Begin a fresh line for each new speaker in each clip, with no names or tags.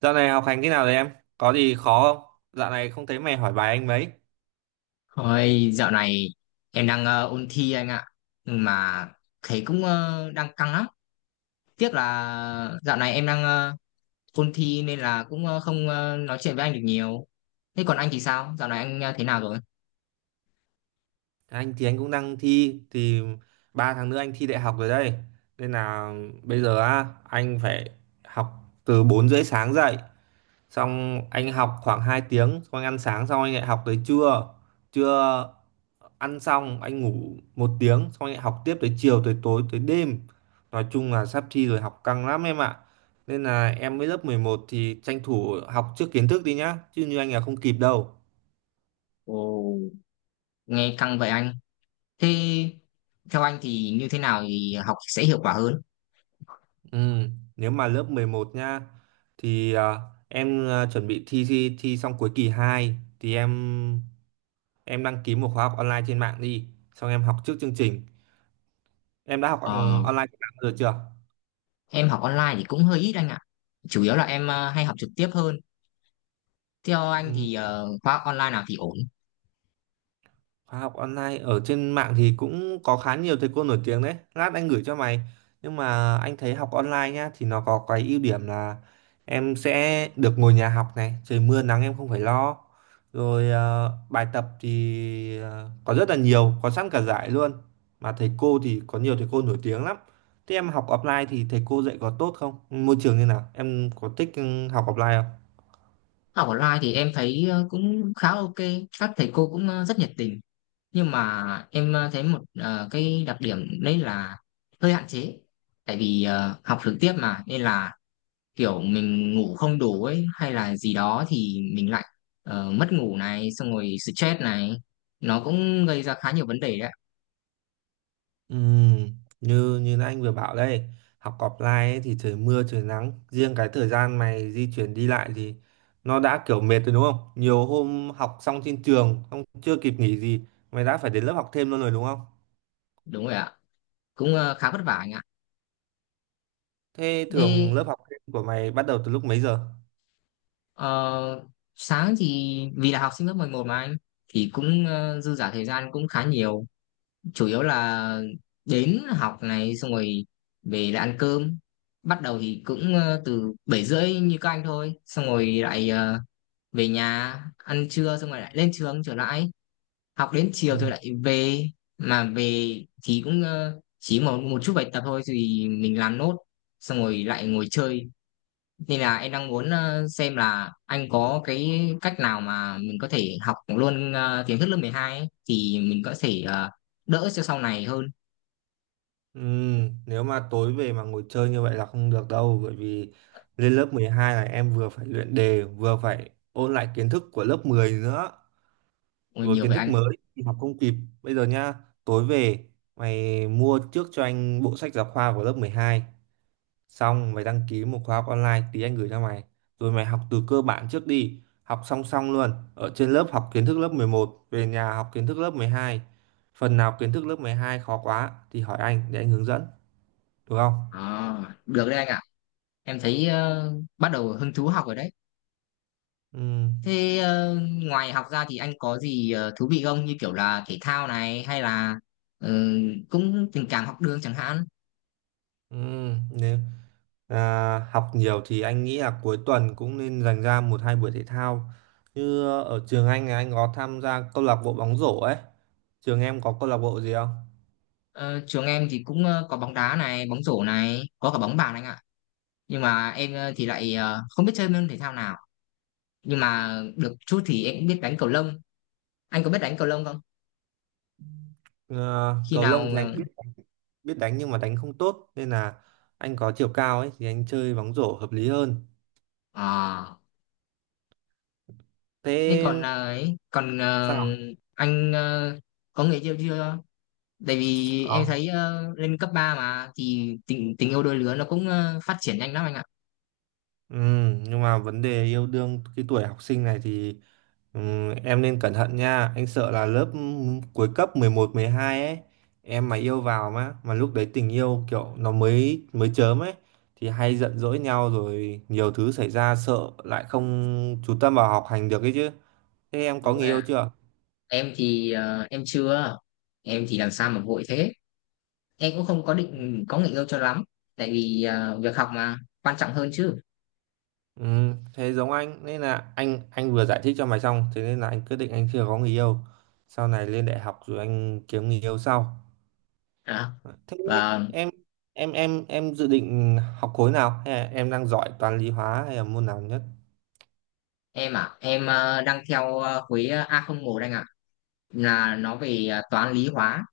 Dạo này học hành thế nào rồi em? Có gì khó không? Dạo này không thấy mày hỏi bài anh mấy.
Ôi, dạo này em đang ôn thi anh ạ. Nhưng mà thấy cũng đang căng lắm. Tiếc là dạo này em đang ôn thi nên là cũng không nói chuyện với anh được nhiều. Thế còn anh thì sao? Dạo này anh thế nào rồi?
Anh thì anh cũng đang thi thì 3 tháng nữa anh thi đại học rồi đây, nên là bây giờ á anh phải học từ 4h30 sáng dậy, xong anh học khoảng 2 tiếng, xong anh ăn sáng, xong anh lại học tới trưa. Trưa ăn xong anh ngủ 1 tiếng, xong anh lại học tiếp tới chiều tới tối tới đêm. Nói chung là sắp thi rồi, học căng lắm em ạ. Nên là em mới lớp 11 thì tranh thủ học trước kiến thức đi nhá, chứ như anh là không kịp đâu.
Ồ, nghe căng vậy anh. Thế theo anh thì như thế nào thì học sẽ hiệu quả hơn?
Ừ, nếu mà lớp 11 nha thì em à, chuẩn bị thi, thi xong cuối kỳ 2 thì em đăng ký một khóa học online trên mạng đi. Xong em học trước chương trình. Em đã học
Ờ,
online trên mạng rồi chưa?
em học online thì cũng hơi ít anh ạ. Chủ yếu là em hay học trực tiếp hơn. Theo anh
Ừ.
thì khóa online nào thì ổn?
Khóa học online ở trên mạng thì cũng có khá nhiều thầy cô nổi tiếng đấy. Lát anh gửi cho mày. Nhưng mà anh thấy học online nhá thì nó có cái ưu điểm là em sẽ được ngồi nhà học này, trời mưa nắng em không phải lo. Rồi bài tập thì có rất là nhiều, có sẵn cả giải luôn. Mà thầy cô thì có nhiều thầy cô nổi tiếng lắm. Thế em học offline thì thầy cô dạy có tốt không? Môi trường như nào? Em có thích học offline không?
Học online thì em thấy cũng khá ok, các thầy cô cũng rất nhiệt tình. Nhưng mà em thấy một cái đặc điểm đấy là hơi hạn chế. Tại vì học trực tiếp mà nên là kiểu mình ngủ không đủ ấy hay là gì đó thì mình lại mất ngủ này, xong rồi stress này, nó cũng gây ra khá nhiều vấn đề đấy.
Ừm, như như anh vừa bảo đây, học offline ấy, thì trời mưa trời nắng riêng cái thời gian mày di chuyển đi lại thì nó đã kiểu mệt rồi đúng không? Nhiều hôm học xong trên trường không, chưa kịp nghỉ gì mày đã phải đến lớp học thêm luôn rồi đúng không?
Đúng rồi ạ. Cũng khá vất vả anh ạ.
Thế
Thế
thường lớp học thêm của mày bắt đầu từ lúc mấy giờ?
ờ, sáng thì vì là học sinh lớp 11 mà anh thì cũng dư giả thời gian cũng khá nhiều, chủ yếu là đến học này xong rồi về là ăn cơm, bắt đầu thì cũng từ 7:30 như các anh thôi, xong rồi lại về nhà ăn trưa xong rồi lại lên trường trở lại học đến
Ừ.
chiều rồi lại về. Mà về thì cũng chỉ một một chút bài tập thôi thì mình làm nốt xong rồi lại ngồi chơi, nên là em đang muốn xem là anh có cái cách nào mà mình có thể học luôn kiến thức lớp 12 ấy, thì mình có thể đỡ cho sau này hơn.
Nếu mà tối về mà ngồi chơi như vậy là không được đâu, bởi vì lên lớp 12 là em vừa phải luyện đề vừa phải ôn lại kiến thức của lớp 10 nữa,
Ôi,
rồi
nhiều
kiến
vậy
thức
anh.
mới thì học không kịp. Bây giờ nhá, tối về mày mua trước cho anh bộ sách giáo khoa của lớp 12, xong mày đăng ký một khóa học online, tí anh gửi cho mày, rồi mày học từ cơ bản trước đi, học song song luôn, ở trên lớp học kiến thức lớp 11, về nhà học kiến thức lớp 12. Phần nào kiến thức lớp 12 khó quá thì hỏi anh để anh hướng dẫn, được không?
Ờ, Được đấy anh ạ. Em thấy bắt đầu hứng thú học rồi đấy.
Ừ.
Thế ngoài học ra thì anh có gì thú vị không, như kiểu là thể thao này hay là ờ, cũng tình cảm học đường chẳng hạn.
Ừ. nếu, À, học nhiều thì anh nghĩ là cuối tuần cũng nên dành ra một hai buổi thể thao. Như ở trường anh thì anh có tham gia câu lạc bộ bóng rổ ấy. Trường em có câu lạc bộ gì không?
Ờ, Trường em thì cũng có bóng đá này bóng rổ này có cả bóng bàn anh ạ. Nhưng mà em thì lại không biết chơi môn thể thao nào. Nhưng mà được chút thì em cũng biết đánh cầu lông. Anh có biết đánh cầu lông không?
Ờ,
Khi
cầu
nào
lông thì anh biết đánh nhưng mà đánh không tốt, nên là anh có chiều cao ấy thì anh chơi bóng rổ hợp lý hơn.
ờ, à, thế
Thế
còn à, ấy, còn à,
sao?
anh có người yêu chưa? Tại vì em
Có.
thấy lên cấp 3 mà thì tình tình yêu đôi lứa nó cũng phát triển nhanh lắm anh ạ.
Ừ, nhưng mà vấn đề yêu đương cái tuổi học sinh này thì ừ, em nên cẩn thận nha. Anh sợ là lớp cuối cấp mười một mười hai ấy, em mà yêu vào mà lúc đấy tình yêu kiểu nó mới mới chớm ấy thì hay giận dỗi nhau rồi nhiều thứ xảy ra, sợ lại không chú tâm vào học hành được ấy chứ. Thế em có
Đúng
người
rồi
yêu
ạ.
chưa?
Em thì em chưa. Em thì làm sao mà vội thế. Em cũng không có định có người yêu cho lắm. Tại vì việc học mà quan trọng hơn chứ.
Ừ, thế giống anh, nên là anh vừa giải thích cho mày xong, thế nên là anh quyết định anh chưa có người yêu, sau này lên đại học rồi anh kiếm người yêu sau.
À.
Thế
Và
em em dự định học khối nào, hay là em đang giỏi toán lý hóa, hay là môn nào nhất?
em đang theo khối A01 anh ạ. Là nó về toán lý hóa,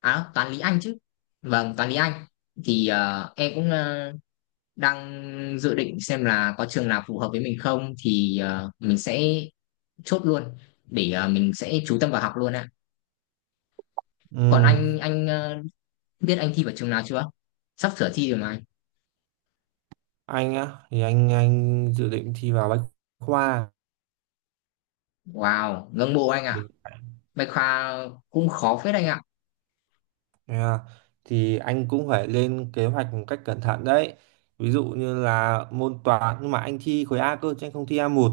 à toán lý Anh chứ, vâng toán lý Anh. Thì em cũng đang dự định xem là có trường nào phù hợp với mình không thì mình sẽ chốt luôn, để mình sẽ chú tâm vào học luôn ạ. Còn
Ừ,
anh biết anh thi vào trường nào chưa, sắp sửa thi rồi mà anh.
anh á thì anh dự định thi vào bách khoa.
Wow, ngưỡng mộ anh ạ.
mình
Bách Khoa cũng khó phết anh ạ.
à, thì anh cũng phải lên kế hoạch một cách cẩn thận đấy. Ví dụ như là môn toán, nhưng mà anh thi khối A cơ chứ anh không thi A1.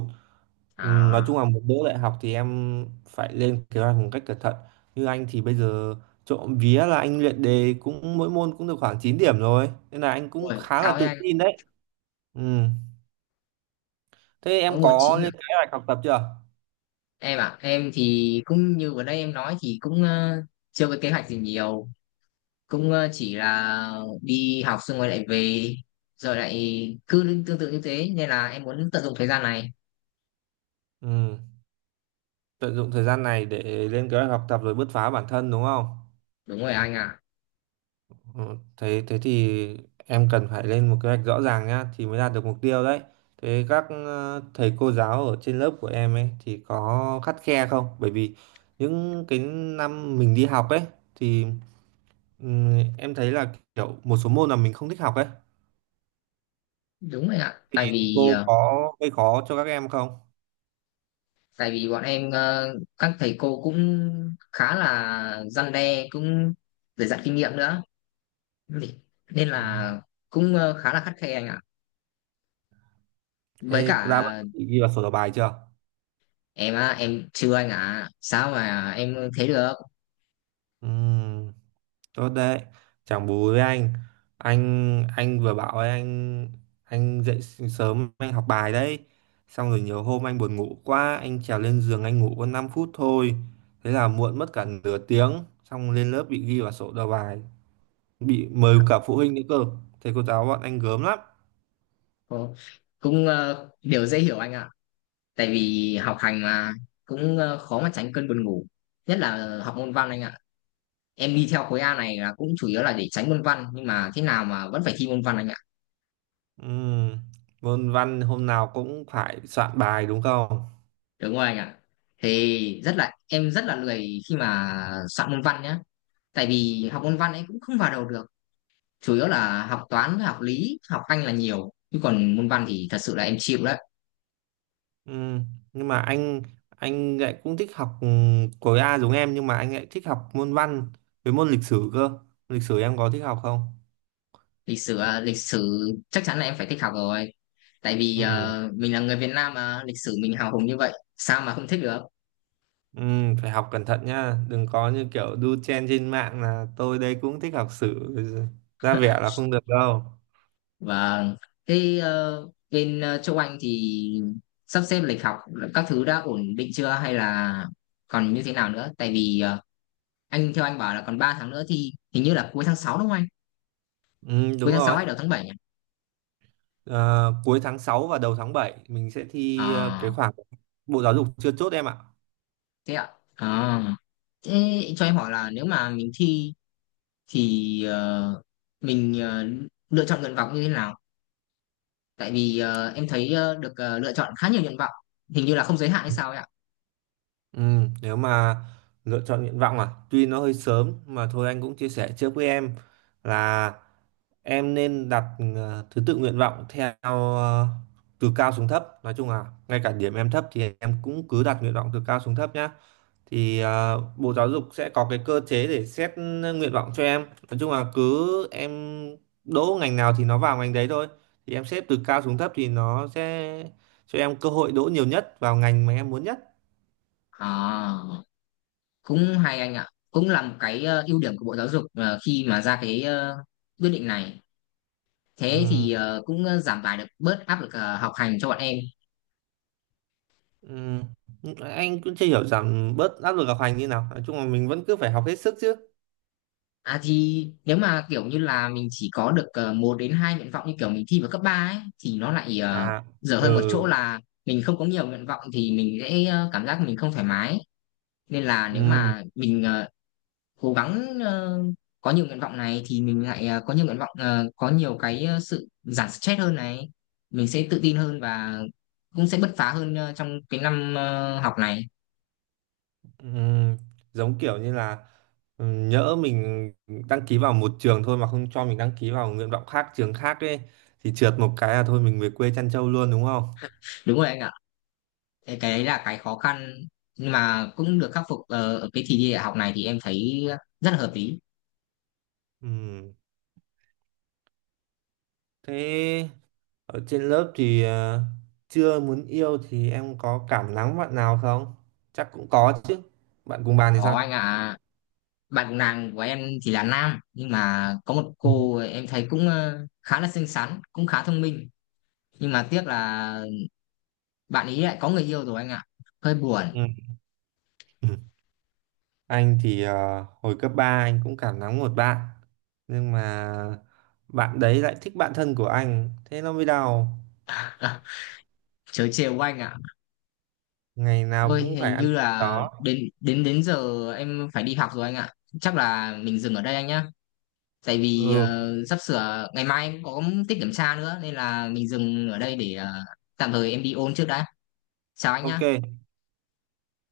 Ừ, nói chung
À.
là một đỗ đại học thì em phải lên kế hoạch một cách cẩn thận. Như anh thì bây giờ trộm vía là anh luyện đề cũng mỗi môn cũng được khoảng 9 điểm rồi. Nên là anh cũng
Ôi
khá là
cao với
tự
anh,
tin đấy. Ừ. Thế
mới
em
môn chín
có
được
lên kế hoạch học tập chưa?
em ạ. Em thì cũng như vừa đây em nói thì cũng chưa có kế hoạch gì nhiều, cũng chỉ là đi học xong rồi lại về rồi lại cứ tương tự như thế, nên là em muốn tận dụng thời gian này.
Ừ. Tận dụng thời gian này để lên kế hoạch học tập rồi bứt phá bản thân đúng không?
Đúng rồi anh ạ.
Ờ, Thế thế thì em cần phải lên một kế hoạch rõ ràng nhá thì mới đạt được mục tiêu đấy. Thế các thầy cô giáo ở trên lớp của em ấy thì có khắt khe không? Bởi vì những cái năm mình đi học ấy thì em thấy là kiểu một số môn là mình không thích học ấy.
Đúng rồi ạ. tại vì
Cô
ờ,
có gây khó cho các em không?
tại vì bọn em các thầy cô cũng khá là răn đe, cũng để dạy kinh nghiệm nữa, nên
Ừ.
là cũng khá là khắt khe anh ạ, với
Thế
cả
đã bận ghi vào sổ đầu bài chưa?
em á em chưa anh ạ, sao mà em thế được.
Ừ. Tốt đấy. Chẳng bù với anh, anh vừa bảo ấy, anh dậy sớm anh học bài đấy, xong rồi nhiều hôm anh buồn ngủ quá anh trèo lên giường anh ngủ có 5 phút thôi, thế là muộn mất cả nửa tiếng, xong lên lớp bị ghi vào sổ đầu bài, bị mời cả phụ huynh nữa cơ, thầy cô giáo bọn anh gớm lắm.
Ồ, cũng điều dễ hiểu anh ạ. Tại vì học hành mà cũng khó mà tránh cơn buồn ngủ, nhất là học môn văn anh ạ. Em đi theo khối A này là cũng chủ yếu là để tránh môn văn, nhưng mà thế nào mà vẫn phải thi môn văn anh ạ.
Ừm, Môn văn hôm nào cũng phải soạn bài đúng không?
Đúng rồi anh ạ. Thì rất là em rất là lười khi mà soạn môn văn nhá. Tại vì học môn văn ấy cũng không vào đầu được. Chủ yếu là học toán với học lý học anh là nhiều chứ còn môn văn thì thật sự là em chịu đấy.
Ừ, nhưng mà anh lại cũng thích học khối A giống em, nhưng mà anh lại thích học môn văn với môn lịch sử cơ. Lịch sử em có thích học không?
Lịch sử à, lịch sử chắc chắn là em phải thích học rồi. Tại vì
Ừ,
mình là người Việt Nam mà lịch sử mình hào hùng như vậy, sao mà không thích được.
ừ, phải học cẩn thận nha, đừng có như kiểu đu chen trên mạng là tôi đây cũng thích học sử, ra vẻ là không được đâu.
Và thế bên châu Anh thì sắp xếp lịch học các thứ đã ổn định chưa hay là còn như thế nào nữa? Tại vì anh theo anh bảo là còn 3 tháng nữa thì hình như là cuối tháng 6 đúng không anh?
Ừ,
Cuối
đúng
tháng 6
rồi.
hay đầu tháng 7 nhỉ?
Ờ, cuối tháng 6 và đầu tháng 7 mình sẽ thi
À.
cái khoảng Bộ Giáo dục chưa chốt em ạ.
Thế ạ. À, thế cho em hỏi là nếu mà mình thi thì mình lựa chọn nguyện vọng như thế nào? Tại vì em thấy được lựa chọn khá nhiều nguyện vọng, hình như là không giới hạn hay sao ấy ạ.
Ừ, nếu mà lựa chọn nguyện vọng tuy nó hơi sớm mà thôi anh cũng chia sẻ trước với em là em nên đặt thứ tự nguyện vọng theo ờ, từ cao xuống thấp. Nói chung là ngay cả điểm em thấp thì em cũng cứ đặt nguyện vọng từ cao xuống thấp nhá. Thì Bộ Giáo dục sẽ có cái cơ chế để xét nguyện vọng cho em. Nói chung là cứ em đỗ ngành nào thì nó vào ngành đấy thôi. Thì em xếp từ cao xuống thấp thì nó sẽ cho em cơ hội đỗ nhiều nhất vào ngành mà em muốn nhất.
À, cũng hay anh ạ, cũng là một cái ưu điểm của Bộ Giáo dục khi mà ra cái quyết định này. Thế
Ừ.
thì cũng giảm tải được bớt áp lực học hành cho bọn em.
Ừm, anh cũng chưa hiểu rằng bớt áp lực học hành như nào, nói chung là mình vẫn cứ phải học hết sức chứ.
À thì nếu mà kiểu như là mình chỉ có được một đến hai nguyện vọng như kiểu mình thi vào cấp 3 ấy thì nó lại
À.
dở hơn một chỗ
Ừ.
là mình không có nhiều nguyện vọng thì mình sẽ cảm giác mình không thoải mái. Nên là nếu
ừm,
mà mình cố gắng có nhiều nguyện vọng này thì mình lại có nhiều nguyện vọng có nhiều cái sự giảm stress hơn này, mình sẽ tự tin hơn và cũng sẽ bứt phá hơn trong cái năm học này.
ừm, Giống kiểu như là nhỡ mình đăng ký vào một trường thôi mà không cho mình đăng ký vào nguyện vọng khác trường khác ấy, thì trượt một cái là thôi mình về quê chăn trâu luôn đúng không?
Đúng rồi anh ạ. Cái đấy là cái khó khăn, nhưng mà cũng được khắc phục ở cái kỳ thi đại học này thì em thấy rất là hợp lý.
Ừm, Thế ở trên lớp thì chưa muốn yêu thì em có cảm nắng bạn nào không? Chắc cũng có chứ. Bạn cùng bàn thì
Có anh
sao?
ạ. Bạn cùng nàng của em thì là nam, nhưng mà có một cô em thấy cũng khá là xinh xắn, cũng khá thông minh, nhưng mà tiếc là bạn ấy lại có người yêu rồi anh ạ. Hơi buồn.
Ừ. Ừ. Anh thì hồi cấp 3 anh cũng cảm nắng một bạn, nhưng mà bạn đấy lại thích bạn thân của anh, thế nó mới đau.
À, trời chiều của anh ạ.
Ngày nào
Ôi
cũng phải
hình
ăn
như
cắp
là
đó.
đến đến đến giờ em phải đi học rồi anh ạ. Chắc là mình dừng ở đây anh nhá. Tại vì
Ừ,
sắp sửa ngày mai em có tiết kiểm tra nữa, nên là mình dừng ở đây để tạm thời em đi ôn trước đã. Chào anh nhá.
ok.